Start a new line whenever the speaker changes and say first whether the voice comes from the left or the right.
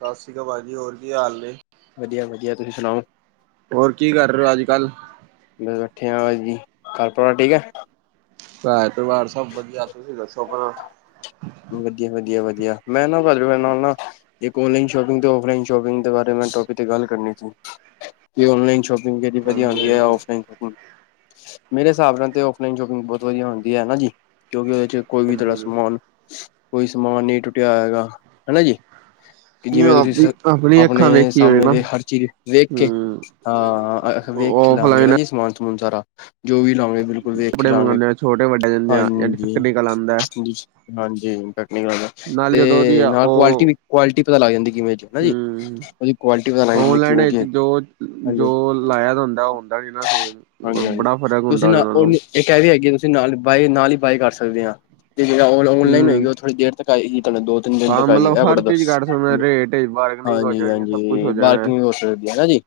right: ਸਸ ਸ਼੍ਰੀ ਅਕਾਲ ਭਾਜੀ ਹੋਰ ਕੀ ਹਾਲ ਨੇ।
left: ਵਧੀਆ-ਵਧੀਆ ਤੁਸੀਂ ਸੁਣਾਓ।
right: ਹੋਰ ਕੀ ਕਰ ਰਹੇ ਓ ਅੱਜਕੱਲ੍ਹ?
left: ਬਸ ਬੈਠੇ ਆ ਘਰ ਪਰਿਵਾਰ ਠੀਕ ਐ।
right: ਘਰ ਪਰਿਵਾਰ ਸਭ ਵਧੀਆ ਤੁਸੀਂ ਦੱਸੋ ਆਪਣਾ?
left: ਵਧੀਆ, ਵਧੀਆ, ਵਧੀਆ ਮੈਂ ਨਾ ਤੁਆਡੇ ਨਾਲ ਨਾ ਇੱਕ ਔਨਲਾਈਨ ਸ਼ੋਪਿੰਗ ਤੇ ਔਫਲਾਈਨ ਸ਼ੋਪਿੰਗ ਦੇ ਬਾਰੇ ਟੋਪਿਕ ਤੇ ਗੱਲ ਕਰਨੀ ਸੀ ਕਿ ਔਨਲਾਈਨ ਸ਼ੋਪਿੰਗ ਕੇੜੀ ਵਧੀਆ
right: ਹਾਂਜੀ
left: ਹੁੰਦੀ ਆ
right: ਹਾਂਜੀ
left: ਔਫਲਾਨ ਮੇਰੇ ਸਾਬ ਨਾਲ ਤੇ ਔਫਲਾਈਨ ਸ਼ੋਪਿੰਗ ਬਹੁਤ ਵਧੀਆ ਹੁੰਦੀ ਐ ਨਾ ਜੀ ਕਿਉਂਕਿ ਇਹਦੇ ਚ ਕੋਈ ਵੀ ਤੁਆਡਾ
right: ਹਾਂਜੀ
left: ਸਮਾਨ ਕੋਈ ਸਮਾਨ ਨੀ ਟੁੱਟਿਆ ਹੋਏਗਾ ਹੈਨਾ ਜੀ। ਕਿ ਜਿਵੇਂ ਤੁਸੀਂ
right: ਆਪਣੀ ਅੱਖਾਂ
left: ਆਪਣੇ
right: ਵੇਖੀ ਹੋਏ
left: ਸਾਹਮਣੇ
right: ਨਾ
left: ਦੇ ਹਰ ਚੀਜ਼ ਵੇਖ ਕੇ
right: ਹੂੰ
left: ਹਾਂ ਵੇਖ ਕੇ ਲਾਂਗੇ ਨਾ
right: ਔਫਲਾਈਨ
left: ਜੀ ਸਮਾਨ ਸਮੂਨ ਸਾਰਾ ਜੋ ਵੀ ਲਾ ਬਿਲਕੁਲ ਵੇਖ
right: ਕੱਪੜੇ
left: ਲਾਂਗੇ
right: ਮੰਗਵਾਉਂਦੇ ਆ ਛੋਟੇ ਵੱਡੇ ਜਾਂਦੇ ਆ
left: ਹਾਂਜੀ।
right: ਨਿਕਲ ਆਉਂਦਾ
left: ਹਾਂਜੀ ਟੈਕਨੀਕਲ।
right: ਨਾਲੇ ਜਦੋਂ ਉਹਦੀ
left: ਤੇ
right: ਆ
left: ਨਾਲ ਕੁਆਲਿਟੀ
right: ਉਹ
left: ਵੀ ਕੁਆਲਿਟੀ ਪਤਾ ਲੱਗ ਜਾਂਦੀ ਕਿਵੇਂ ਹਨਾ ਜੀ। ਕੁਆਲਿਟੀ ਪਤਾ ਲੱਗ ਜਾਂਦੀ
right: ਓਨਲਾਈਨ
left: ਕਿਵੇਂ ਕੀ
right: ਵਿੱਚ
left: ਹੈਗੀ ਹਾਂਜੀ
right: ਜੋ ਲਾਇਆ ਤਾਂ ਹੁੰਦਾ-ਹੁੰਦਾ ਨੀ ਨਾ ਸੇਮ।
left: ਹਾਂਜੀ, ਹਾਂਜੀ
right: ਬੜਾ ਫ਼ਰਕ
left: ਤੁਸੀਂ
right: ਹੁੰਦਾ ਉਹਦੇ
left: ਨਾ ਓ
right: ਨਾਲੋਂ
left: ਇੱਕ ਐ ਵੀ ਹੈਗੀ ਆ ਤੁਸੀਂ ਨਾਲ ਬਾਏ ਨਾਲ ਹੀ ਬਾਏ ਕਰ ਸਕਦੇ ਆ ਤੇ ਜੇੜਾ ਔਨਲਾਈਨ ਹੋਏਗੀ
right: ਹੂੰ
left: ਓਥੋੜ੍ਹੀ ਦੇਰ ਤੱਕ। ਆਏ ਹੀ ਚੱਲਣ ਦੋ। ਤਿੰਨ-ਦਿਨ
right: ਹਾਂ
left: ਤੱਕ ਆਗੀ।
right: ਮਤਲਬ ਹਰ ਚੀਜ਼ ਕਰ ਸਕਦੇ ਰੇਟ ਵਿੱਚ ਬਾਰਗਨਿੰਗ ਹੋ ਜਾਣੀ ਸਭ ਕੁਛ ਹੋ
left: ਹਾਂਜੀ-ਹਾਂਜੀ
right: ਜਾਣਾ
left: ਬਾਰਕਿੰਗ ਹੋ ਸਕਦੀ ਜੀ।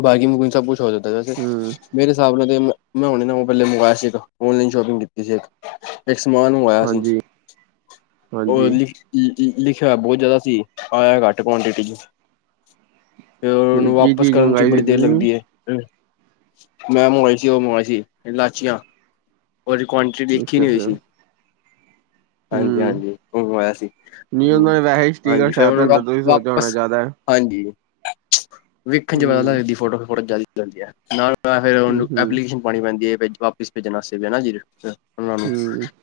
left: ਬਾਰਕਿੰਗ ਬੂਕਿੰਗ ਸਭ ਕੁਛ ਹੋ ਜਾਂਤਾ ਵੈਸੇ
right: ਹੂੰ
left: ਮੇਰੇ ਹਿਸਾਬ ਨਾਲ ਮੈਂ ਹੁਣੇ ਨਾ ਪੈਲੇ ਮੰਗਾਇਆ ਸੀ ਇੱਕ ਔਨਲਾਈਨ ਸ਼ੋਪਿੰਗ ਕੀਤੀ ਸੀ ਇੱਕ ਇੱਕ ਸਮਾਨ ਆਇਆ ਸੀ
right: ਹਾਂਜੀ
left: ਉਹ
right: ਹਾਂਜੀ,
left: ਲਿ ਲਿਖਿਆ ਹੋਇਆ ਬੋਤ ਜ਼ਿਆਦਾ ਸੀ ਆਇਆ ਘੱਟ ਕੁਆਂਟਿਟੀ ਚ ਫੇਰ ਓਨੂੰ
right: ਕੀ
left: ਵਾਪਸ
right: ਚੀਜ਼
left: ਕਰਨ ਚ
right: ਮੰਗਾਈ ਸੀ
left: ਬੜੀ ਦੇਰ
right: ਤੁਸੀਂ?
left: ਲੱਗਦੀ ਐ। ਮੈਂ ਮਗਵਾਈ ਸੀ ਓ ਮੰਵਾਈ ਸੀ ਇਲੈਚੀਆਂ। ਓਹਦੀ ਕੁਆਂਟੀ ਦੇਖੀ ਨੀ ਹੋਈ
right: ਅੱਛਾ-ਅੱਛਾ,
left: ਸੀ
right: ਹੂੰ।
left: ਹਾਂਜੀ-ਹਾਂਜੀ ਉਹੋ ਆਇਆ ਸੀ
right: ਨਹੀਂ ਉਹਨਾਂ ਨੇ ਵੈਸੇ ਹੀ ਸਟੀਕਰ
left: ਹਾਂਜੀ ਫੇਰ
right: ਸਾਹਿਬ
left: ਓਨੂੰ
right: ਪੈਂਦਾ
left: ਵ
right: ਤੁਸੀਂ ਸੋਚਿਆ ਹੋਣਾ
left: ਵਾਪਸ
right: ਜ਼ਿਆਦਾ ਹੂੰ।
left: ਹਾਂਜੀ ਵੇਖਣ ਚ ਪਤਾ ਲੱਗਦਾ
right: ਹੂੰ-ਹੂੰ,
left: ਫੋਟੋ ਤੋ ਫੋਟੋ ਜ਼ਿਆਦੀ ਹੈ ਨਾਲ ਤਾਂ ਫੇਰ ਉਹਨੂੰ
right: ਹੂੰ
left: ਐਪਲੀਕੇਸ਼ਨ ਪਾਂਣੀ ਪੈਂਦੀ ਐ ਵਾਪਿਸ ਭੇਜਣ ਆਸਤੇ ਵੀ ਐ ਨਾ ਜੀ। ਓਨਾ ਨੁੰ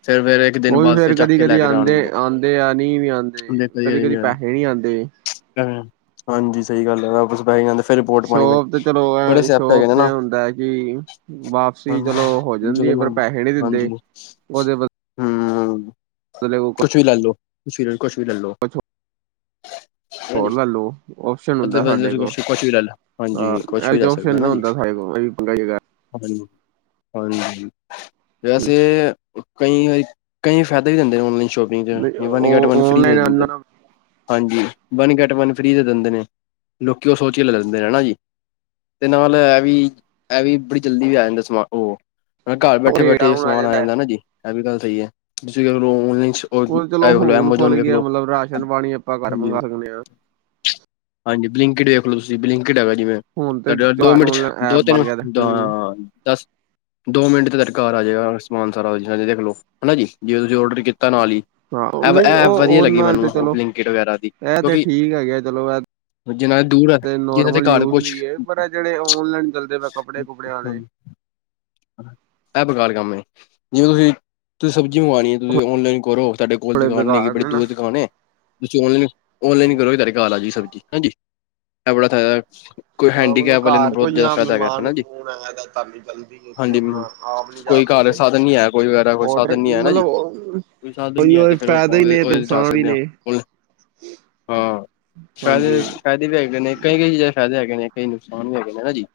left: ਫੇਰ ਮੇਰੇ
right: ਓ ਵੀ ਫੇਰ ਕਦੀ-ਕਦੀ ਆਂਦੇ-ਆਂਦੇ ਆ ਨਈ ਵੀ ਆਂਦੇ
left: ਦੇਖੋ
right: ਕਦੀ-ਕਦੀ
left: ਜੀ।
right: ਪੈਸੇ ਨੀ ਆਂਦੇ।
left: ਹਾਂਜੀ ਸਈ ਗੱਲ ਐ ਵਾਪਸ ਪੈ ਜਾਂਦੇ। ਫੇਰ ਰਿਪੋਰਟ ਪਾਣੀ
right: ਸ਼ੋਪ ਤੇ
left: ਪਏ
right: ਚਲੋ
left: ਬੜੇ
right: ਐ
left: ਸਿਆਪੇ ਹੈਗੇ
right: ਸ਼ੋਪ
left: ਨੇ
right: ਤੇ
left: ਨਾ
right: ਹੁੰਦਾ ਹੈ ਕਿ ਵਾਪਸੀ ਚਲੋ
left: ਜਦੋਂ ਹਾਂਜੀ।
right: ਵਧੀਆ ਵ
left: ਹੂੰ- ਹੂੰੰ।
right: [inaudible]
left: ਕੁਛ ਵੀ ਲੈਲੋ ਕੁਛ ਵੀ, ਕੁਛ ਵੀ ਲੈਲੋ।
right: ਹੋਰ ਲੈਲੋ ਔਪਸ਼ਨ ਹੁੰਦਾ, ਸਾਡੇ
left: ਤੁਸੀਂ
right: ਕੋਲ
left: ਕੁਛ ਕੁਛ ਵੀ ਲੈ ਲੋ ਹਾਂਜੀ ਕੁਛ
right: ਐਹੋ
left: ਵੀ
right: ਜਾ ਔਪਸ਼ਨ ਨੀ ਹੁੰਦਾ ਸਾਡੇ ਕੋਲ [inaudible]
left: ਹਾਂਜੀ-ਹਾਂਜੀ ਵੈਸੇ ਕਈ, ਕਈ ਫੈਦੇ ਵੀ ਹੁੰਦੇ ਨੇ ਔਨਲਾਈਨ ਸ਼ੋਪਿੰਗ 'ਚ ਵਨ ਗੈਟ
right: ਉਹ
left: ਵਨ ਫ੍ਰਰੀ
right: ਔਨਲਾਈਨ
left: ਦ ਹਾਂਜੀ ਵਨ ਗੈਟ ਵਨ ਫ੍ਰਰੀ ਦੇ ਦਿੰਦੇ ਨੇ ਲੋਕੀ ਓ ਸੋਚਕੇ ਲੈ ਲੈਂਦੇ ਨੇ ਹਨਾ ਜੀ। ਤੇ ਨਾਲ ਐ ਵੀ ਐ ਵੀ ਬੜੀ ਜਲਦੀ ਆ ਜਾਂਦਾ ਸਮਾਨ ਓ। ਘਰ
right: ਉਹ
left: ਬੈਠੇ
right: ਰੇਟ
left: -ਬੈਠੇ
right: ਡਾਊਨ
left: ਸਮਾਨ ਆ
right: ਹੈ।
left: ਜਾਂਦਾ ਨਾ ਜੀ, ਇਹ ਵੀ ਗੱਲ ਸਹੀ ਹੈ ਤੁਸੀਂ ਆਨਲਾਈਨ, ਉਹ
right: ਚਲੋ
left: ਵੇਖ ਲੋ
right: ਹੁਣ ਖੁੱਲ
left: ਐਮਾਜ਼ੋਨ ਵੇਖ
right: ਗਿਆ
left: ਲੋ
right: ਮਤਲਬ ਰਾਸ਼ਨ ਪਾਣੀ ਆਪਾਂ ਘਰ
left: ਹਾਂਜੀ।
right: ਮੰਗਵਾ ਸਕਦੇ ਹਾਂ।
left: ਹਾਂਜੀ ਬਲਿੰਕਟ ਵੇਖ ਲੋ ਤੁਸੀਂ ਬਲਿੰਕਟ ਹੈਗਾ ਜਿਵੇਂ,
right: ਹੁਣ ਤੇ
left: ਤੁਹਾਡੇ ਦੋ ਮਿੰਟ ਚ,
right: ਆਨਲਾਈਨ ਐਪ
left: ਦੋ
right: ਬਣ
left: ਤਿੰਨ
right: ਗਿਆ
left: ਦ
right: ਹੂੰ
left: ਦਸ ਦੋ ਮਿੰਟ ਤੇ ਤੁਹਾਡੇ ਘਰ ਆ ਜਾਏਗਾ ਸਮਾਨ ਸਾਰਾੇ ਦੇਖ ਲਓ ਹਨਾ ਜੀ ਜੇ ਤੁਸੀਂ ਔਡਰ ਕੀਤਾ ਨਾਲ ਹੀ।
right: ਹਾਂ
left: ਇਹ
right: ਨਹੀਂ
left: ਇਹ
right: ਉਹ
left: ਵਧੀਆ
right: ਉਹਦੇ
left: ਲੱਗੀ
right: ਨਾਲ
left: ਮੈਨੂੰ
right: ਤੇ
left: ਉਹ
right: ਚਲੋ,
left: ਬਲਿੰਕਟ ਵਗੈਰਾ ਦੀ
right: ਇਹ ਤੇ
left: ਕਿਉਂਕਿ
right: ਠੀਕ ਹੈਗੇ ਚਲੋ।
left: ਜਿਨਾਂ ਦੇ ਦੂਰ
right: ਤੇ
left: ਜਿਨਾਂ ਦੇ
right: ਨੋਰਮਲ
left: ਘਰ
right: ਯੂਜ
left: ਕੁਛ
right: ਵੀ ਹੈ ਪਰ ਜਿਹੜੇ ਓਨਲਾਈਨ ਚੱਲਦੇ ਪਏ ਕੱਪੜੇ- ਕੁਪੜਿਆਂ ਵਾਲੇ।
left: ਇਹ ਬੇਕਾਰ ਕੰਮ ਹੈ ਜਿਵੇਂ ਤੁਸੀਂ ਤੁਸੀਂ ਸਬਜ਼ੀ ਮੰਗਵਾਉਣੀ ਹੈ ਤੁਸੀਂ ਔਨਲਾਈਨ ਕਰੋ ਤੁਹਾਡੇ ਕੋਲ। ਕੋਲ
right: ਬੜੇ
left: ਦਕਾਨ ਨੀ ਹੈਗੀ
right: ਬੇਕਾਰ
left: ਬੜੀ
right: ਨੇ ਨਾ।
left: ਦੂਰ ਦੁਕਾਨ ਹੈ, ਤੁਸੀਂ ਔਈ ਨਲਾਈਨ ਕਰੋਗੇ ਤੁਹਾਡੇ ਘਰ ਆ ਜਾਈ ਸਬਜ਼ੀ ਹਾਂਜੀ। ਇਹ ਬੜਾ ਫਾਇਦਾ, ਕੋਈ ਹੈਂਡੀਕੈਪ ਵਾਲੇ ਨੂੰ ਬਹੁਤ ਜ਼ਿਆਦਾ ਫਾਇਦਾ ਹੈਗਾ ਹਨਾ ਜੀ,
right: [unintelligible] ਅਕਾਲੀ ਦਲ,
left: ਹਾਂਜੀ ਮੈਡਮ, ਕੋਈ ਘਰ ਸਾਧਨ ਨੀ ਹੈ, ਕੋਈ ਵਗੈਰਾ ਕੋਈ
right: ਔਡਰ
left: ਸਾਧਨ ਨੀ ਹੈ, ਜੀ।
right: ਮਤਲਬ
left: ਕੋਈ ਸਾਧਨ ਨੀ ਹੈ
right: ਉਹੀ
left: ਤੇ, ਫਿਰ
right: ਫਾਇਦੇ ਹੀ ਨੇ ਤੇ
left: ਉਹ ਜਾ
right: ਨੁਕਸਾਨ ਵੀ
left: ਸਕਦੇ ਆ,
right: ਨੇ
left: ਹਾਂ, ਸ਼ਾਇਦ,
right: ਹਾਂਜੀ।
left: ਫਾਇਦੇ ਵੀ ਹੈਗੇ ਨੇ ਕਈ -ਕਈ ਚੀਜ਼ਾ ਦੇ ਫਾਇਦੇ ਹੈਗੇ ਨੇ, ਕਈ ਨੁਕਸਾਨ ਵੀ ਹੈਗੇ ਨੇ, ਹਨਾ ਜੀ।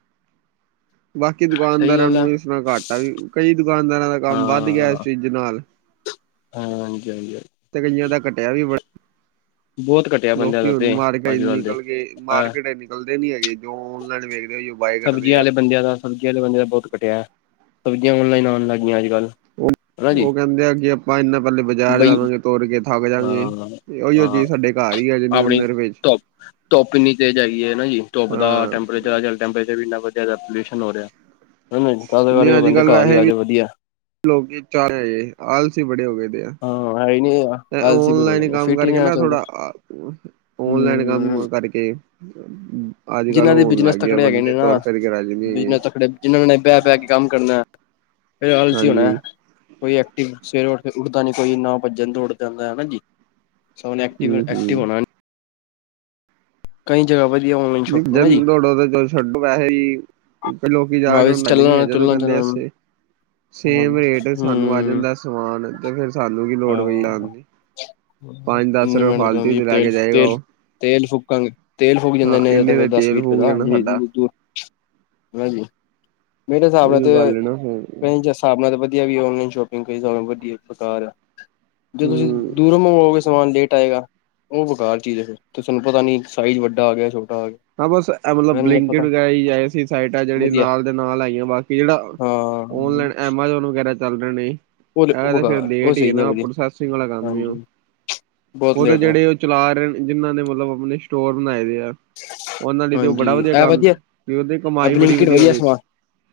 right: ਬਾਕੀ
left: ਸਹੀ
right: ਦੁਕਾਨਦਾਰਾਂ
left: ਗੱਲ ਹੈ
right: ਨੂੰ ਇਸ ਨਾਲ ਘਾਟਾ ਆ ਵੀ ਕਈ ਦੁਕਾਨਦਾਰਾਂ ਦਾ ਕੰਮ ਵੱਧ ਗਿਆ, ਇਸ ਚੀਜ਼ ਦੇ ਨਾਲ
left: ਹਾਂ ਹਾਂਜੀ -ਹਾਂਜੀ
right: ਤੇ ਕਈਆਂ ਦਾ ਘਟਿਆ ਵੀ ਬੜਾ,
left: ਬਹੁਤ ਘੱਟ,
right: ਲੋਕੀ ਹੁਣ ਮਾਰਕੀਟ ਨਿਕਲਦੇ ਗ
left: ਅਹ
right: ਮਾਰਕੀਟ ਨਿਕਲਦੇ ਨੀ ਹੈਗੇ, ਜੋ ਔਨਲਾਇਨ ਵੇਖਦੇ ਬਾਏ
left: ਸਬਜ਼ੀਆਂ
right: ਕਰਦੇ ਆ।
left: ਵਾਲੇ ਬੰਦਿਆਂ ਦਾ ਸਬਜ਼ੀਆਂ ਵਾਲੇ ਬੰਦੇ ਦਾ ਬਹੁਤ ਘਟਿਆ, ਸਬਜ਼ੀਆਂ ਔਨਲਾਈਨ ਆਉਣ ਲੱਗ ਗਈਆਂ ਅੱਜ -ਕੱਲ੍ਹ,
right: ਉਹ ਕਹਿੰਦੇ ਆ, ਕਿ ਆਪਾਂ ਇਨਾ ਪਹਿਲੇ ਬਾਜ਼ਾਰ
left: ਬਈ
right: ਜਾਵਾਂਗੇ ਤੋਰ ਕੇ ਥੱਕ ਜਾਗੇ,
left: ਹਾਂ
right: ਉਹੀਓ
left: ਹਾਂ
right: ਚੀਜ਼ ਸਾਡੇ ਘਰ ਹੀ ਆ ਜਨੀ
left: -ਹਾਂਆਪਣੀ
right: ਉਨਰ ਵਿੱਚ
left: ਧੁਪ- ਧੁੱਪ ਇੰਨੀ ਤੇਜ਼ ਹੈਗੀਆਈ ਹੈ, ਨਾ ਜੀ। ਧੁੱਪ ਦਾ
right: ਹਾਂ
left: ਟੈਂਪਰੇਚਰ ਟੈਂਪਰੇਚਰ ਵੀ ਇੰਨਾ ਵਧੀਆ ਹਇਆ, ਪੋਲਿਊਸ਼ਨ ਹੋ ਰਿਹਾ ਹਨਾ, ਤਦ ਕਰਕੇ
right: ਨਹੀਂ
left: ਉਹ
right: ਅੱਜ
left: ਕਹਿੰਦੇ
right: ਕੱਲ੍ਹ
left: ਘਰ ਹੀ
right: ਵੈਸੇ
left: ਆ,
right: ਵੀ
left: ਜਾ ਵਧੀਆ।
right: ਲੋਕੀ ਵਿਚਾਰੇ, ਆਲਸੀ ਬੜੇ ਹੋ ਗਏ ਦੇ ਆ,
left: ਹਾਂ ਅ [unintelligible]
right: ਤੇ ਓਨਲਾਈਨ ਕੰਮ ਕਰਕੇ ਨਾ ਥੋੜਾ, ਓਨਲਾਈਨ
left: ਹੂੰ
right: ਕੰਮ ਕਰਕੇ ਅੱਜ -ਕੱਲ
left: ਜਿਹਨਾਂ ਦੇ
right: ਉਹ ਹੋਣ
left: ਬਿਜਨਸ
right: ਲੱਗ ਗਿਆ,
left: ਤਕੜੇ
right: ਬੰਦੇ ਤੁਰ ਫਿਰ ਕੇ ਰਾਜੀ ਨਹੀਂ ਹੈਗੇ,
left: ਜਿਂਨਾ ਨੇ ਬੈ- ਬੈ ਕੇ ਕੰਮ ਕਰਨਾ ਫਿਰ ਆਲਸੀ ਹੋਣਾ,
right: ਹਾਂਜੀ
left: ਕੋਈ ਐਕਟਿਵ ਸਵੇਰੇ ਉੱਠਕੇ, ਉੱਠਦਾ ਨੀ ਕੋਈ ਨੋ ਵੱਜਣ ਤੇ ਉੱਠ ਜਾਂਦਾ, ਹਾਂਜੀ ਸਗੋ ਐਕਟਿਵ
right: ਹੂੰ
left: -ਐਕਟਿਵ ਹੋਣਾ
right: ਹੂੰ
left: ਨਹੀ, ਕਈ ਜਗਾ ਵਧੀੱਆ ਵਾ,
right: ਇੱਕ -ਦਮ ਦੋੜੋ ਦ ਛੱਡੋ ਵੈਸੇ ਹੀ, ਤੇ ਲੋਕੀ ਜਾ ਕੇ
left: ਜੀ
right: ਹੁਣ ਰਾਜੀ ਨਹੀ
left: ਚੱਲਣਾ
right: ਹੈਗੇ ਉਹ
left: ਚੱਲਣਾ
right: ਕਹਿੰਦੇ
left: ਚੱਲਣਾ ਹੂੰ
right: ਅਸੀ, ਸੇਮ ਰੇਟ ਸਾਨੂੰ ਆ
left: ਹਾਂ
right: ਜਾਂਦਾ ਸਮਾਨ, ਤੇ ਫਿਰ ਸਾਨੂੰ ਕੀ ਲੋੜ ਪਈ ਆਨ ਦੀ, ਪੰਜ -ਦਸ
left: ਇੰਨੀ
right: ਰੁਪਏ
left: ਮਿਹਨਤ
right: ਫਾਲਤੂ
left: ਕਰਾਉਂਦੀ ਹੈ
right: ਚ ਲੈ
left: ਤੇਲ
right: ਕੇ ਜਾਏਗਾ
left: ਤੇਲ
right: ਉਹ,
left: ਤੇਲ ਫੂਕਾਂਗੇ ਤੇਲ ਫੂਕ ਜਾਂਦਾ
right: ਹਾਂ
left: ਇੇ,
right: ਇੰਨੇ
left: ਫਿਰ
right: ਦਾ
left: ਦਸ
right: ਤੇਲ
left: ਵੀਹ ਰੁਪਏ
right: ਫੂਕ
left: ਦਾ
right: ਜਾਣਾ
left: ਜਿਵੇ
right: ਸਾਡਾ
left: ਕੀ ਦੂਰ, ਹਾਂਜੀ, ਮੇਰੇ ਹਿਸਾਬ ਨਾਲ
right: ਉਹੀ
left: ਤੇ
right: ਗੱਲ ਹੈ ਨਾ ਹੂੰ
left: ਕਈ, ਹਿਸਾਬ ਨਾਲ ਵਧੀਆ ਵੀ, ਔਨਲਾਈਨ ਸ਼ੋਪਿੰਗ ਕਈ ਹਿਸਾਬ ਨਾਲ ਵਧੀਆ ਬੇਕਾਰ ਆ, ਜੇ ਤੁਸੀਂ,
right: ਹੂੰ
left: ਦੂਰੋ ਮੰਗਵਾਓਗੇ ਸਮਾਨ ਲੇਟ ਆਏਗਾ, ਉਹ ਬਕਾਰ ਚੀਜ਼ ਆ, ਤੇ ਸਾੰਨੂ ਪਤਾ ਨਹੀਂ ਸਾਈਜ਼ ਵੱਡਾ ਆ ਗਿਆ, ਛੋਟਾ ਆ ਗਿਆ,
right: ਨਾ ਬਸ ਐ ਮਤਲਬ
left: ਮੈਨੂੰ
right: ਬਲਿੰਕਟ
left: ਪਤਾ
right: ਵਗੈਰਾ, ਸਾਈਟ ਆ ਜਿਹੜੀ
left: ਵਧੀਆ
right: ਨਾਲ ਦੇ ਨਾਲ ਆਈਆਂ, ਬਾਕੀ ਜਿਹੜਾ
left: ਹਾਂ
right: ਓਨਲਾਈਨ, ਐਮਾਜੋਨ ਵਗੈਰਾ ਚੱਲ ਰਹੇ ਨੇ,
left: ਉਹ
right: ਏ ਤੇ ਫੇਿਰ
left: ਬੇਕਾਰ ਉਹ
right: ਲੇਟ ਹੀ
left: ਸਹੀ ਨੀ
right: ਨਾ,
left: ਵਧੀਆ
right: ਪ੍ਰੋਸੈਸਿੰਗ ਵਾਲਾ ਕੰਮ ਹੀ ਉਹ
left: ਹਾਂਜੀ ਬਹੁਤ
right: ਉਹਦੇ
left: ਲੇਟ ਆ
right: ਜਿਹੜੇ, ਚਲਾ ਰਹੇ, ਜਿਨਾਂ ਨੇ ਮਤਲਬ ਆਪਣੇ ਸਟੋਰ ਬਣਾਏ ਦੇ ਆ ਉਹਨਾਂ ਲਈ ਤੇ ਉਹ ਬੜਾ
left: ਹਾਂਜੀ
right: ਵਧੀਆ
left: ਇਹ
right: ਕੰਮ ਸੀ, ਉਹਦੀ ਕਮਾਈ ਬੜੀ
left: ਬਲਿੰਕਟ
right: ਵਧੀਆ ਉਹਦੇ 'ਚ
left: ਸਮਾਨ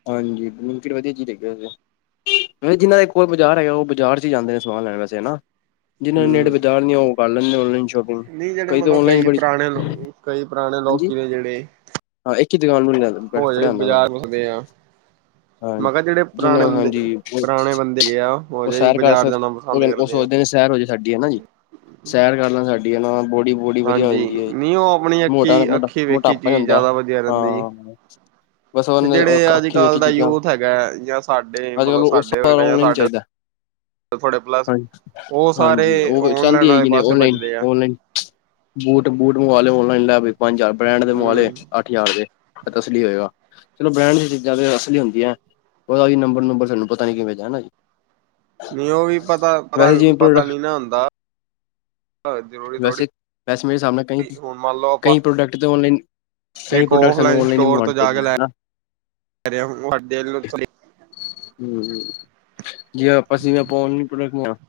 left: ਹਾਂਜੀ, ਬਲਿੰਕਿਟ ਵਧੀਆ ਚੀਜ਼ ਹੈਗੀ ਏ ਉਹਦੇ ਨਾਲ ਇੱਕ ਬਾਜ਼ਾਰ ਹੈਗਾ ਉਹ, ਬਾਜ਼ਾਰ 'ਚ ਹੀ ਜਾਂਦੇ ਨੇ ਸਮਾਨ ਲੈਣ ਵੈਸੇ ਹਨਾ ਜਿਹਨਾਂ ਨੇੜੇ
right: ਹੂੰ
left: ਬਾਜ਼ਾਰ ਨੀ ਉਹ ਕਰ ਲੈਂਦੇ ਔਨਲਾਈਨ ਸ਼ੋਪਿੰਗ,
right: ਨਹੀਂ ਜਿਹੜੇ
left: ਕਈ ਤਾਂ
right: ਮਤਲਬ
left: ਔਨਲਾਈਨ ਬੜੀ
right: ਪੁਰਾਣੇ ਕਈ ਪੁਰਾਣੇ ਲੋਕ ਜਿਹੜੇ-ਜਿਹੜੇ
left: ਹ ਇੱਕ ਦੁਕਾ [unintelligible] ਨ ਨੂੰ ਮ ਜਾਂਦਾ
right: ਹੋ ਜਾਏ, ਬਾਜ਼ਾਰ ਪੁੱਛਦੇ ਆ ਮੈਂ ਕਿਹਾ,
left: ਹਾਂਜੀ
right: ਜਿਹੜੇ ਪੁਰਾਣੇ
left: ਜਿਨਾਂ
right: ਬੰਦੇ,
left: ਹਾਂਜੀ ਉਹ
right: ਪੁਰਾਣੇ ਬੰਦੇ ਗਏ ਆ, ਉਹ ਜ
left: ਸੈਰ ਕਰ
right: ਬਾਜ਼ਾਰ
left: ਸਕ
right: ਜਾਣਾ
left: ਉਹ
right: ਪਸੰਦ
left: ਕਹਿੰਦੇ ਉਹ
right: ਕਰਦੇ ਆ
left: ਸੋਚਦੇ ਨੇ ਸੈਰ ਹੋ ਜਾਏ ਸਾਡੀ, ਹੈਨਾ ਜੀ, ਸੈਰ ਕਰ ਲੈਣ ਸਾਡੀ ਨਾ ਬੋਡੀ ਬੋਡੀ ਵਧੀਆ ਹੋ
right: ਹਾਂਜੀ,
left: ਜਾਂਦੀ ਹੈ
right: ਨਹੀਂ ਉਹ ਆਪਣੀ ਅੱਖੀ,
left: ਮੋਟਾ
right: ਅੱਖੀ ਵੇਖੀ ਚੀਜ਼ ਜ਼ਿਆਦਾ ਵਧੀਆ ਰਹਿੰਦੀ ਜੀ
left: ਅੱਛਾ ਬਸ ਉਹ
right: ਤੇ
left: ਨੇ
right: ਜਿਹੜੇ ਅੱਜ
left: ਆਖੀ
right: ਕੱਲ੍ਹ
left: ਵੇਖੀ
right: ਦਾ
left: ਚੀਜ਼ਾਂ,
right: ਯੂਥ ਹੈਗਾ ਜਾਂ ਸਾਡੇ
left: ਅੱਜ-
right: ਮਤਲਬ
left: ਕੱਲ ਉਸ
right: ਸਾਡੇ
left: ਨੀ
right: ਵਰਗਾ ਜਾਂ
left: ਆਉਣਾ
right: ਸਾਡੇ
left: ਚਾਹੀਦਾ
right: ਥੋੜੇ ਪਲੱਸ
left: ਹਾਂਜੀ,
right: ਉਹ ਸਾਰੇ
left: ਹਾਂਜੀ ਉਹ
right: ਓਨਲਾਈਨ
left: ਚਾਹੁੰਦੀ
right: ਵਾਲੇ
left: ਹੈਗੀ
right: ਪਾਸੇ
left: ਓਨਲਾਈਨ,
right: ਭੱਜਦੇ ਆ
left: ਓਨਲਾਈਨ ਬੂਟ ਬੂਟ ਮੰਗਵਾ ਲਓ ਹੁਣ ਪੰਜ ਲੈ, ਪੰਜ ਹਜ਼ਾਰ ਬ੍ਰੈਂਡ ਦੇ ਮੰਗਵਾ ਲੇ,
right: ਹੂੰ
left: ਅੱਠ ਹਜ਼ਾਰ ਦੇ ਤਸਲੀ ਹੋਏਗਾ ਚਲੋ ਬ੍ਰੈਂਡ ਦੀ ਚੀਜ਼ਾਂ ਤੇ ਅਸਲੀ ਹੁੰਦੀਆਂ, ਉਹ ਨੰਬਰ- ਨਬਰ ਤੁਹਾਨੂੰ ਪਤਾ ਨੀ ਕਿਵੇਂ
right: ਨਹੀਂ ਉਹ ਵੀ ਪਤਾ, ਪਤਾ,
left: ਵੈਸੇ ਜਿਵੇਂ
right: ਪਤਾ
left: ਪ੍ਰੋਡਕਟ
right: ਨੀ ਨਾ ਹੁੰਦਾ ਹਾਂ ਜ਼ਰੂਰੀ ਥੋੜ੍ਹੀ
left: ਵੈਸੇ ਵੈਸੇ ਮੇਰੇ ਸਾਹਮਣੇ ਕਈ
right: ਹੁਣ ਮੰਨ ਲਓ ਆਪਾਂ
left: ਕਈ ਪ੍ਰੋਡਕਟ ਓਨਲਾਈਨ, ਕਈ
right: ਇੱਕ
left: ਪ੍ਰੋਡਕਟ ਸਾਨੂੰ
right: ਔਫਲਾਈਨ
left: ਓਨਲਾਈਨ ਹੀ ਮੰਗਵਾਉਣੇ ਚਾਹੀਦੇ ਹਨ
right: ਸਾਨੂੰ ਵੱਡੇ ਨੂੰ ਤੁਥੜੀ
left: ਹਮ ਜਿਵੇਂ ਸੀ ਪਾਉਣ ਪੜਿਆ [unintelligible]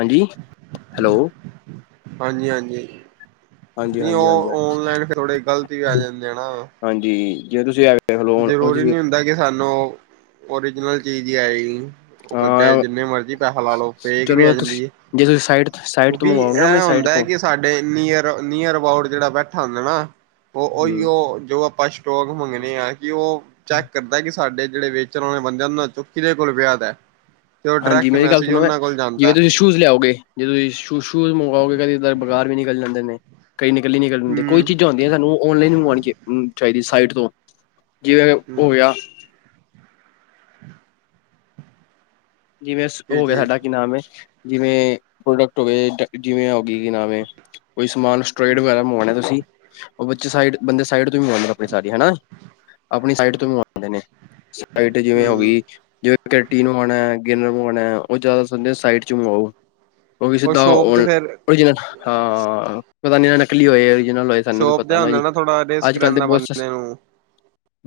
left: ਹਾਂਜੀ, ਹੈਲੋ
right: ਹਾਂਜੀ- ਹਾਂਜੀ
left: ਹਾਂਜੀ
right: ਨਹੀਂ
left: ਹਾਂਜੀ
right: ਉਹ
left: ਹਾਂਜੀ ਹਾਂਜੀ।
right: ਓਨਲਾਈਨ ਥੋੜੇ ਗ਼ਲਤ ਹੀ ਆ ਜਾਂਦੇ ਆ ਨਾ
left: ਹਾਂਜੀ, ਜੇਵੇਂ ਤੁਸੀਂ ਆ
right: ਜ਼ਰੂਰੀ ਨੀ ਹੁੰਦਾ ਕਿ ਸਾਨੂੰ, ਓਰੀਜਨਲ ਚੀਜ਼ ਹੀ ਆਏਗੀ ਉਹ ਚਾਹੇ
left: ਹਾਂ
right: ਜਿੰਨੇ ਮਰਜੀ ਪੈਸਾ ਲਾ ਲੋ, ਫੇਕ ਵੀ ਆ
left: ਚਲੋ ਤੁਸੀਂ
right: ਜਾਂਦੀ ਹੈ,
left: ਜੇ ਤੁਸੀਂ ਸਾਈਟ ਸਾਈਟ ਤੋਂ
right: ਕਿਉਂਕਿ
left: ਮੰਗਵਾਓਗੇ ਨਾ ਆਪਣੀ
right: ਇਹ
left: ਸਾਈਟ
right: ਹੁੰਦਾ
left: ਤੋਂ
right: ਕਿ ਸਾਡੇ ਨੀਅਰ, ਨੀਅਰ ਅਬਾਊਟ ਜਿਹੜਾ ਬੈਠਾ ਹੁੰਦਾ ਨਾ, ਉਹ ਉਹੀ
left: ਹੂੰ।
right: ਓ ਜੋ ਪੇਸ਼ ਸਟੋਕ ਮੰਗਣੇ ਆ, ਕਿ ਉਹ ਚੈੱਕ ਕਰਦਾ ਕਿ ਸਾਡੇ ਜਿਹੜੇ ਵੇਚਣ ਵਾਲੇ ਬੰਦੇ, ਉਹ ਚੁ ਕਿਹਦੇ ਕੋਲ ਵਿਆਹਦ ਹੈ
left: ਹਾਂਜੀ, ਮੇਰੀ ਗੱਲ ਸੁਣੋਗੇ,
right: ਜਾਂਦਾ
left: ਜਿਵੇਂ ਤੁਸੀਂ ਸ਼ੂਜ ਲਿਆਓਗੇ ਜਦੋਂ ਤੁਸੀਂ ਸ਼ੂਜ਼, ਸ਼ੂਜ਼ ਮੰਗਵਾਓਗੇ, ਕਦਾਰ ਬੇਗਰ ਵੀ ਨਿਕਲ ਜਾਂਦੇ ਨੇ, ਕਈ ਨਿਕਲ ਨਿਕਲਣਦੇ, ਕੋਈ
right: ਹਮ
left: ਚੀਜ਼ਾਂ ਹੁੰਆਂ। ਇਹ ਸਾਨੂੰ ਔਨਲਾਈਨ ਮੰਗਉਣੀ ਚਾਹੀਦੀ ਸਾਈਟ ਤੋਂ, ਜਿਵੇਂ ਹੋ
right: ਹਮ
left: ਗਿਆ।
right: [inaudible]
left: ਜਿਵੇਂ
right: ਇਹ
left: ਹੋ ਗਿਆ
right: ਚੀਜ਼
left: ਸਾਡਾ। ਕੀ ਨਾਮ ਹੈ, ਜਿਵੇਂ ਪ੍ਰੋਡਕਟ ਹੋਵੇ, ਜਿਵੇਂ ਹੋ ਗ, ਕਿ ਨਾਮ ਹੈ। ਕੋਈ ਸਮਾਨ ਸਟ੍ਰਟ ਵਗੈਰਾ ਮੌਨਾਨਾ ਤੁਸੀਂ। ਉਹ ਸਾਈਡ, ਬੰਦੇ ਸਾਈਡ ਤੋਂ ਮੰਗਵਾਉਂਦੇ ਆਪਣੀ ਸਾਰੀ ਹਨਾ, ਆਪਣੀ ਸਾਈਡ ਤੋਂ ਮੰਗਵਾਉਂਦੇ ਨੇ। ਸਾਈਟ ਜਿਵੇਂ ਹੋ
right: ਹਮ
left: ਗਈ, ਜਿਵੇਂ ਕਟੀ ਨੂੰ ਹਣਾ। ਗਿਨਰ ਮੰਗਵਾਉਣਾ, ਉਹ ਜ਼ਿਆਦਾ ਸਿੰਘ ਸਾਈਟ ' ਤੋਂ ਮੰਗਵਾਓ, ਉਹ ਕਿ ਸਿੱਧਾ
right: ਸ਼ੋਪ
left: ਔ।
right: ਤੇ ਫੇਰ
left: ਹਾਂ, ਪਤਾ ਨੀ ਨਾ ਨਕਲੀ ਹੋਏ, ਓਰੀਜਨਲ ਹੋਏ। ਸਾਨੂੰ ਕੀ
right: ਸ਼ੋਪ ਤੇ
left: ਪਤਾ ਨਾ
right: ਹੁੰਦਾ
left: ਜੀ,
right: ਥੋੜਾ ਰਿਸਕ
left: ਅੱਜ- ਕੱਲ੍ਹ ਤਾਂ
right: ਰਹਿੰਦਾ
left: ਬਹੁਤ ਸਸ।
right: ਬੰਦੇ ਨੂੰ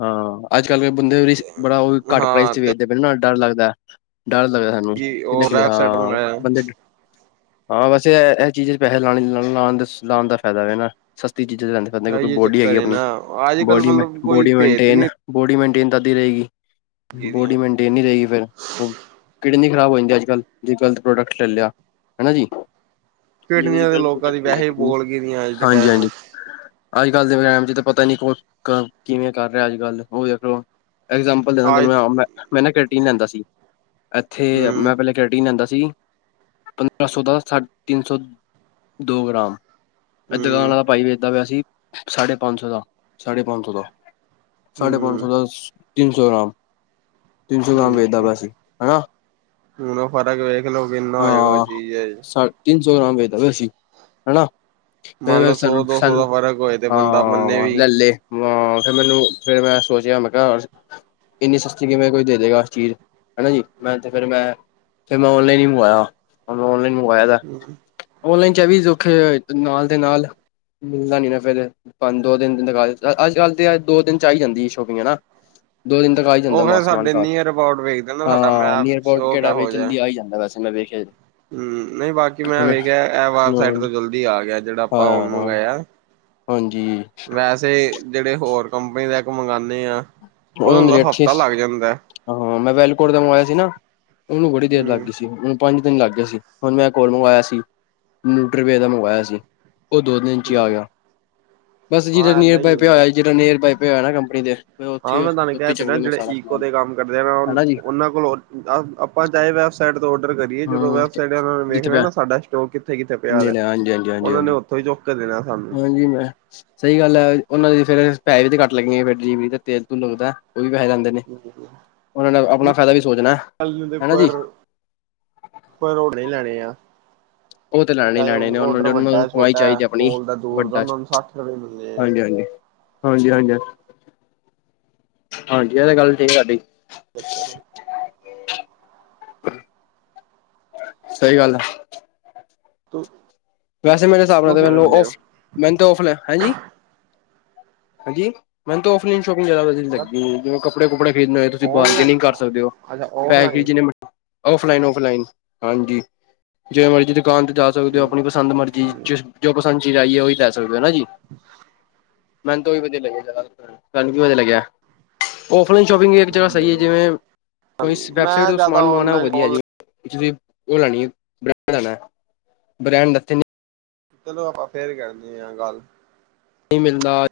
left: ਹਾਂ, ਅੱਜ- ਕੱਲ੍ਹ ਬੰਦੇ, ਬੜਾ ਉਹ ਘੱਟ ਪ੍ਰਾਈਜ਼
right: ਹਾਂ
left: 'ਚ ਵੇਚਦੇ ਪਏ ਨਾ, ਡਰ ਲੱਗਦਾ, ਡਰ ਲੱਗਦਾ।
right: ਤੇ
left: ਕਿਥੇ
right: ਉਹ
left: ਚਲੀਏ,
right: ਵੈਬਸਾਈਟ
left: ਹਾਂ
right: ਮੰਗਾਇਆ
left: ਬੰਦੇ ਹਾਂ ਬਸ ਇਹ ਇਹ ਚੀਜ਼ਾਂ 'ਚ ਪੈਸੇ ਲਾ ਲਾ ਲਾਣ ਲਾਉਣ ਦਾ ਫਾਇਦਾ, ਇਹ ਨਾ ਸਸਤੀ ਚੀਜ਼ਾਂ 'ਚ ਲੈਂਦੇ। ਕਿਉਂਕਿ
right: ਇਹ
left: ਬੋਡੀ ਹੈਗੀ
right: ਚੱਕਰ ਹੈ
left: ਆਪਣੀ,
right: ਨਾ ਅੱਜ ਕੱਲ
left: ਬੋਡੀ-
right: ਮਤਲਬ ਕੋਈ
left: ਬੋਡੀ
right: ਭੇਤ ਹੀ
left: ਮੇਨਟੇਨ ਬੋਡੀ ਮੇਨਟੇਨ ਤਦੀ ਰਹੇਗੀ,
right: ਨਹੀਂ ਦੀਆਂ
left: ਬੋਡੀ ਮੇਨਟੇਨ ਨਹੀਂ ਰਹੇਗੀ ਫਿਰ ਕਿਡਨੀ ਖ਼ਰਾਬ ਹੋ ਜਾਂਦੀ ਅੱਜ ਕੱਲ, ਜ ਗ਼ਲਤ ਪ੍ਰੋਡਕਟ ਲੈ ਲਿਆ, ਹਨਾ ਜੀ। ਜ
right: ਪਿੰਡਾਂ ਦੇ
left: ਗਲਤ
right: ਲੋਕਾਂ ਦੀ
left: ਪ੍ਰੋਡਕਟ ਲੈ
right: ਵੈਸੇ
left: ਲਿਆ,
right: ਬੋਲ ਗਈ ਦੀਆਂ ਅੱਜ ਦੇ
left: ਹਾਂਜੀ
right: ਟਾਈਮ
left: ਹਾਂਜੀ।
right: ਵਿੱਚ
left: ਅੱਜ ਕੱਲ ਦੇ ਟੈਮ 'ਚ ਤਾਂ ਪਤਾ ਨੀ ਕਿਵੇਂ ਕਰ ਰਿਹਾ ਕੋਈ ਅੱਜ ਕੱਲ, ਉਹ ਦੇਖ ਐਗਜਾਪਂਲ ਦੇਂਦਾ
right: ਅੱਜ
left: ਹਾਂ, ਮੈਂ ਨਾ ਪ੍ਰੋਟੀਨ ਲੈਂਦਾ ਸੀ, ਇੱਥੇ
right: ਹੂੰ
left: ਮੈਂ ਪਹਿਲੇ ਰੈਟ ਲਿਆਂਦਾ ਸੀ, ਪੰਦਰਾਂ ਸੌ ਦਾ ਸਾਢੇ ਤਿੰਨ ਸੌ ਗ੍ਰਾਮ ਇਧਰ ਵਾਲਾ ਦੁਕਾਨ
right: ਹੂੰ
left: ਵਾਲਾ ਭਾਈ ਵੀ ਵੇਚਦਾਂ ਪਿਆ ਸੀ, ਸਾਢੇ ਪੰਜ ਸੌ ਦਾ, ਸਾਢੇ ਪੰਜ ਸੌ ਦਾ। ਸਾਢੇ ਪੰਜ ਸੌ
right: ਹੂੰ
left: ਦਾ ਤਿੰਨ ਸੌ ਗ੍ਰਾਮ, ਤਿੰਨ ਸੌ ਗ੍ਰਾਮ ਵੇਚਦਾ ਪ ਸੀ। ਹਨਾ
right: ਨ ਫਰਕ ਵੇਖ ਲਓ, ਕਿਨਾ ਹੋਏਗਾ ਉਹ
left: ਹਾਂ
right: ਚੀਜ਼ 'ਚ
left: ਸਾ ਤਿੰਨ ਸੌ ਗ੍ਰਾਮ ਵੇਚਤਾ ਪਿਆ ਸੀ, ਹਨਾ।
right: ਮੰਨ ਲਓ ਸੌ
left: ਸਨੂੰ
right: ਦੋ ਸੌ
left: ਸਨ,
right: ਦਾ ਫ਼ਰਕ ਹੋਏ ਤੇ ਬੰਦਾ ਮੰਨੇ ਵੀ
left: ਲੇ ਲੈ ਹਾਂ ਫਿਰ ਮੈਨੂੰ ਫਿਰ ਮੈਂ ਸੋਚਿਆ, ਮੈਂ ਕਿਹਾ ਇੰਨੀ ਸਸਤੀ ਕਿਵੇਂ ਕੋਈ ਦੇ ਦੇਗਾ ਉਸ ਚੀਜ਼। ਹਨਾ ਜੀ, ਮੈਂ ਤੇ ਫਿਰ, ਮੈਂ ਫਿਰ ਮੈਂ ੳਨਲਾਈਨ ਹੀ ਮੰਗਵਾਇਆ, ੳਨਲਾਈਨ ਮੰਗਵਾਇਆ ਤ ਔਨਲਾਈਨ 'ਚ ਆ ਵੀ ਸੌਖੇ, ਨਾਲ ਦੇ ਨਾਲ ਮਿਲਦਾ ਨੀ ਨਾ ਫਿਰ। ਪੰਜ ਦੋ ਦਿਨ, ਅੱਜ ਕੱਲ ਤੇ ਦੋ ਦਿਨ 'ਚ ਆਈ ਜਾਂਦੀ ਸ਼ੋਪਿੰਗ, ਹਨਾ ਦੋ ਦਿਨ ਤੱਕ ਆਏ,
right: ਉਹ ਫੇਿਰ ਸਾਡੇ ਨਾਇਰ ਅਬੋਟ ਵੇਖਦੇ ਨਾ ਸਾਡਾ
left: ਹਾਂ
right: ਮੈਪ,
left: ਨੀਅਰ ਅਬਾਊਟ
right: ਉਹ
left: ਕਿਹੜਾ ਵੇ
right: ਕਿਹੋ ਜਿਹਾ।
left: ਜਲਦੀ ਆ ਹੀ ਜਾਂਦਾ, ਵੈਸੇ ਮੈਂ ਵੇਖਿਆ।
right: ਹਮ ਨਹੀਂ ਬਾਕੀ ਮੈਂ
left: ਹਨਾ।
right: ਵੇਖਿਆ, ਐਹ ਵੈਬਸਾਈਟ ਤੋਂ ਜਲਦੀ ਆ ਗਿਆ, ਜਿਹੜਾ ਆਪਾਂ ਹੁਣ
left: ਹਾਂ
right: ਮੰਗਾਇਆ।
left: ਹਾਂਜੀ।
right: ਵੈਸੇ ਜਿਹੜੇ ਹੋਰ ਕੰਪਨੀ ਦਾ ਇੱਕ ਮੰਗਵਾਉਦੇ ਆ,
left: ਉਹਨਾਂ ਦੇ
right: ਉਹਨੂੰ
left: ਰੇਟ
right: ਹਫਤਾ
left: ਸੀ।
right: ਲੱਗ ਜਾਂਦਾ ਹ।
left: ਹਾਂ ਮੈਂ ਵੈਲਕੋਟ ਦਾ ਮੰਗਵਾਇਆ ਸੀ ਨਾ, ਉਹਨੂੰ ਬੜੀ ਦੇਰ ਲੱਗ
right: ਹੂੰ
left: ਗਈ ਸੀ। ਪੰਜ ਦਿਨ ਲੱਗ ਗਏ ਸੀ, ਹੁਣ ਮੈਂ ਇਕ ਹੋਰ ਮੰਗਵਾਇਆ ਸੀ, ਨੳਟਰੀ ਵੇ ਦਾ ਮੰਗਵਾਇਆ ਸੀ। ਉਹ ਦੋ ਦਿਨ 'ਚ ਹੀ ਆ
right: ਹੂੰ,
left: ਗਿਆ, ਬਸ ਜਿਹੜਾ
right: ਹਾਂ
left: ਨਿਅਰ
right: ਏਦਾਂ ਹੀ
left: ਬਾਈ ਪਿਆ
right: ਹੁੰਦਾ।
left: ਹੋਇਆ, ਜਿਹੜਾ ਨਰ ਬ ਪਿਆ ਹੋਏ ਨਾ ਕੰਪਨੀ ਦੇ
right: ਹਾਂ
left: ਉੱਥੇ
right: ਮੈਂ ਤੁਹਾਨੂੰ
left: ਉੱਥੇ
right: ਕਹਿ ਰਿਹਾ,
left: ਚੱਕਦੇ ਨੇ
right: ਜਿਹੜੇ
left: ਸਾਰਾ
right: ਈਕੋ
left: ਸਮਾਨ
right: ਦੇ ਕੰਮ ਕਰਦੇ
left: ਹਨਾ ਜੀ
right: ਉਹਨਾਂ ਕੋਲੋਂ ਆਪਾਂ ਚਾਹੇ ਆਡਰ ਕਰੀਏ ਨਾ ਜਦੋਂ,
left: ਹਾਂ
right: ਵੈਬਸਟ ਨੇ
left: ਜਿੱਥੇ
right: ਵੇਖਣਾ
left: ਪਿਆ
right: ਨਾ ਸਾਾ ਸਟੋਕ ਕਿੱਥੇ -ਕਿੱਥੇ ਪਿਆ ਹੈ
left: ਨੇੜੇ ਹਾਂਜੀ ਹਾਂਜੀ ਹਾਂਜੀ
right: ਉਹਨਾਂ ਨੇ
left: ਹਾਂਜੀ
right: ੳ ਈ ਚੁੱਕ ਕੇ ਦੇ ਦੇਣਾ। ਸਾਨੂੰ।
left: ਹਾਂਜੀ ਮੈਂ ਸਹੀ ਗੱਲ ਹੈ ਉਹਨਾਂ ਦੀ ਫੇਰ ਪੈਸੇ ਵੀ ਤਾਂ ਕੱਟ ਲੱਗਏ, ਫਿਰ ਤੇਲ ਤੁਲ ਵੀ ਲੱਗਦਾ, ਉਹ ਵੀ ਪੈੇਹੇ ਲੈਂਦੇ ਨੇ।
right: ਜੀ।
left: ਉਹਨਾਂ ਨੇ ਆਪਣਾ ਫਾਇਦਾ ਵੀ ਸੋਚਣਾ ਐ।
right: ਕੱਲ ਨੂੰ ਦੇ ਉੱ, ਪਰਰ ਪਰ ਹੁਨੇ ਹੀ ਲੈਣੇ ਆ।
left: ਉਹ ਤੇ ਲੈਣੇ ਹੀ
right: ਚਾਏ
left: ਲੈਣੇ
right: ਉਹ
left: ਨੇ ਉਹਨਾਂ
right: ਔਡਰ
left: ਉਹਨਾਂ
right: ਵੱਡਾ
left: ਨੂੰ
right: ਹੈ,
left: ਕਮਾਈ
right: ਛੋਟਾ
left: ਚਾਹੀਦੀ
right: ਹੈ,
left: ਆਪਣੀ
right: ਕੋਲ ਦਾ, ਦੂਰ ਦਾ,
left: ਵੱਡਾ ਚ।
right: ਉਹਨਾਂ ਨੂੰ ਸੱਠ ਰੁਪਏ ਮਿਲਦੇ ਆ।
left: ਹਾਂਜੀ ਹਾਂਜੀ ਹਾਂਜੀ ਹਾਂਜੀ, ਹਾਂਜੀ ਇਹ ਤਾਂ ਗੱਲ ਠੀਕ ਹਾਂ ਤਾਡੀ।
right: ਅੱਛਾ।
left: ਹਮ। ਸਹੀ ਗੱਲ ਆ। ਵੈਸੇ ਮੇਰੇ ਹਿਸਾਬ ਨਾਲ
right: ਤੁਸੀਂ ਕਿਵੇਂ
left: ਮੈਨੂੰ
right: ਮਿਲਦੇ ਹੋ
left: ਫ ਮੈਨੂੰ ਤਾਂ ਔਫ ਲੈਣ, ਹਾਂਜੀ ਹਾਂਜੀ, ਮੈਂਨੂੰ ਔਫਲਾਈਨ ਸ਼ੋਪਿੰਗ ਜਿਆਦਾ ਲੱਗ ਲੱਗੀ, ਜਿਵੇਂ ਕੱਪੜੇ ਕੁੱਪੜੇ ਖਰੀਦਣਾ ਹੋਏ ਤੁਸੀਂ
right: ਔਨਲਾਈਨ
left: ਬਾਰਗੇਨਿੰਗ ਕਰ ਸਕਦੇ ਹੋ,
right: ਅੱਛਾ
left: ਪੈਸੇ
right: ਔਫਲਾਈਨ।
left: ਜਿੰਨੇ ਮਰਜੀ ਔਫਲਾਈਨ -ਔਫਲਾਈਨ, ਹਾਂਜੀ ਜਿਵੇ ਮਰਜ਼ੀ ਦੁਕਾਨ ਤੇ ਜਾ ਸਕਦੇ ਹੋ। ਆਪਣੀ ਪਸੰਦ ਮਰਜ਼ੀ ਜੋ ਪਸੰਦ ਚੀਜ਼ ਆਈ ਐ, ਉਹੀ ਲੈ ਸਕਦੇ ਹੋ ਨਾ ਜੀ। ਮੈਨ ਤੋਂ ਉਹੀ ਵਧੀਆ ਲੱਗੇ [unintelligible] ਵੀ ਵਧੀਆ ਲੱਗਿਆ। ਔਫਲਾਈਨ ਸ਼ੋਪਿੰਗ ਇੱਕ ਜਗ੍ਹਾ ਸਹੀ ਐ
right: ਹਾਂਜੀ-ਹਾਂਜੀ
left: ਜਿਵੇਂ ਕੋਈ ਵੈੱਬਸਾਈਟ
right: ਮੈਂ
left: ਤੋਂ
right: ਜ਼ਿਆਦਾ
left: ਸਮਾਨ ਮੰਗਵਾਉਣਾ ਉਹ
right: ਔਨਲਾਈਨ
left: ਵਧੀਆ ਜੀ।
right: ਔਨਲਾਈਨ
left: ਤੁਸੀਂ ਉਹ ਲੈਣੀ ਬ ਲੈਣਾ। ਬ੍ਰੈਂਡੱਥੇ
right: ਚਲੋ ਆਪਾਂ ਫੇਰ ਕਰਨੀ ਆਂ ਗੱਲ।
left: ਨਈ ਮਿਲਦਾ।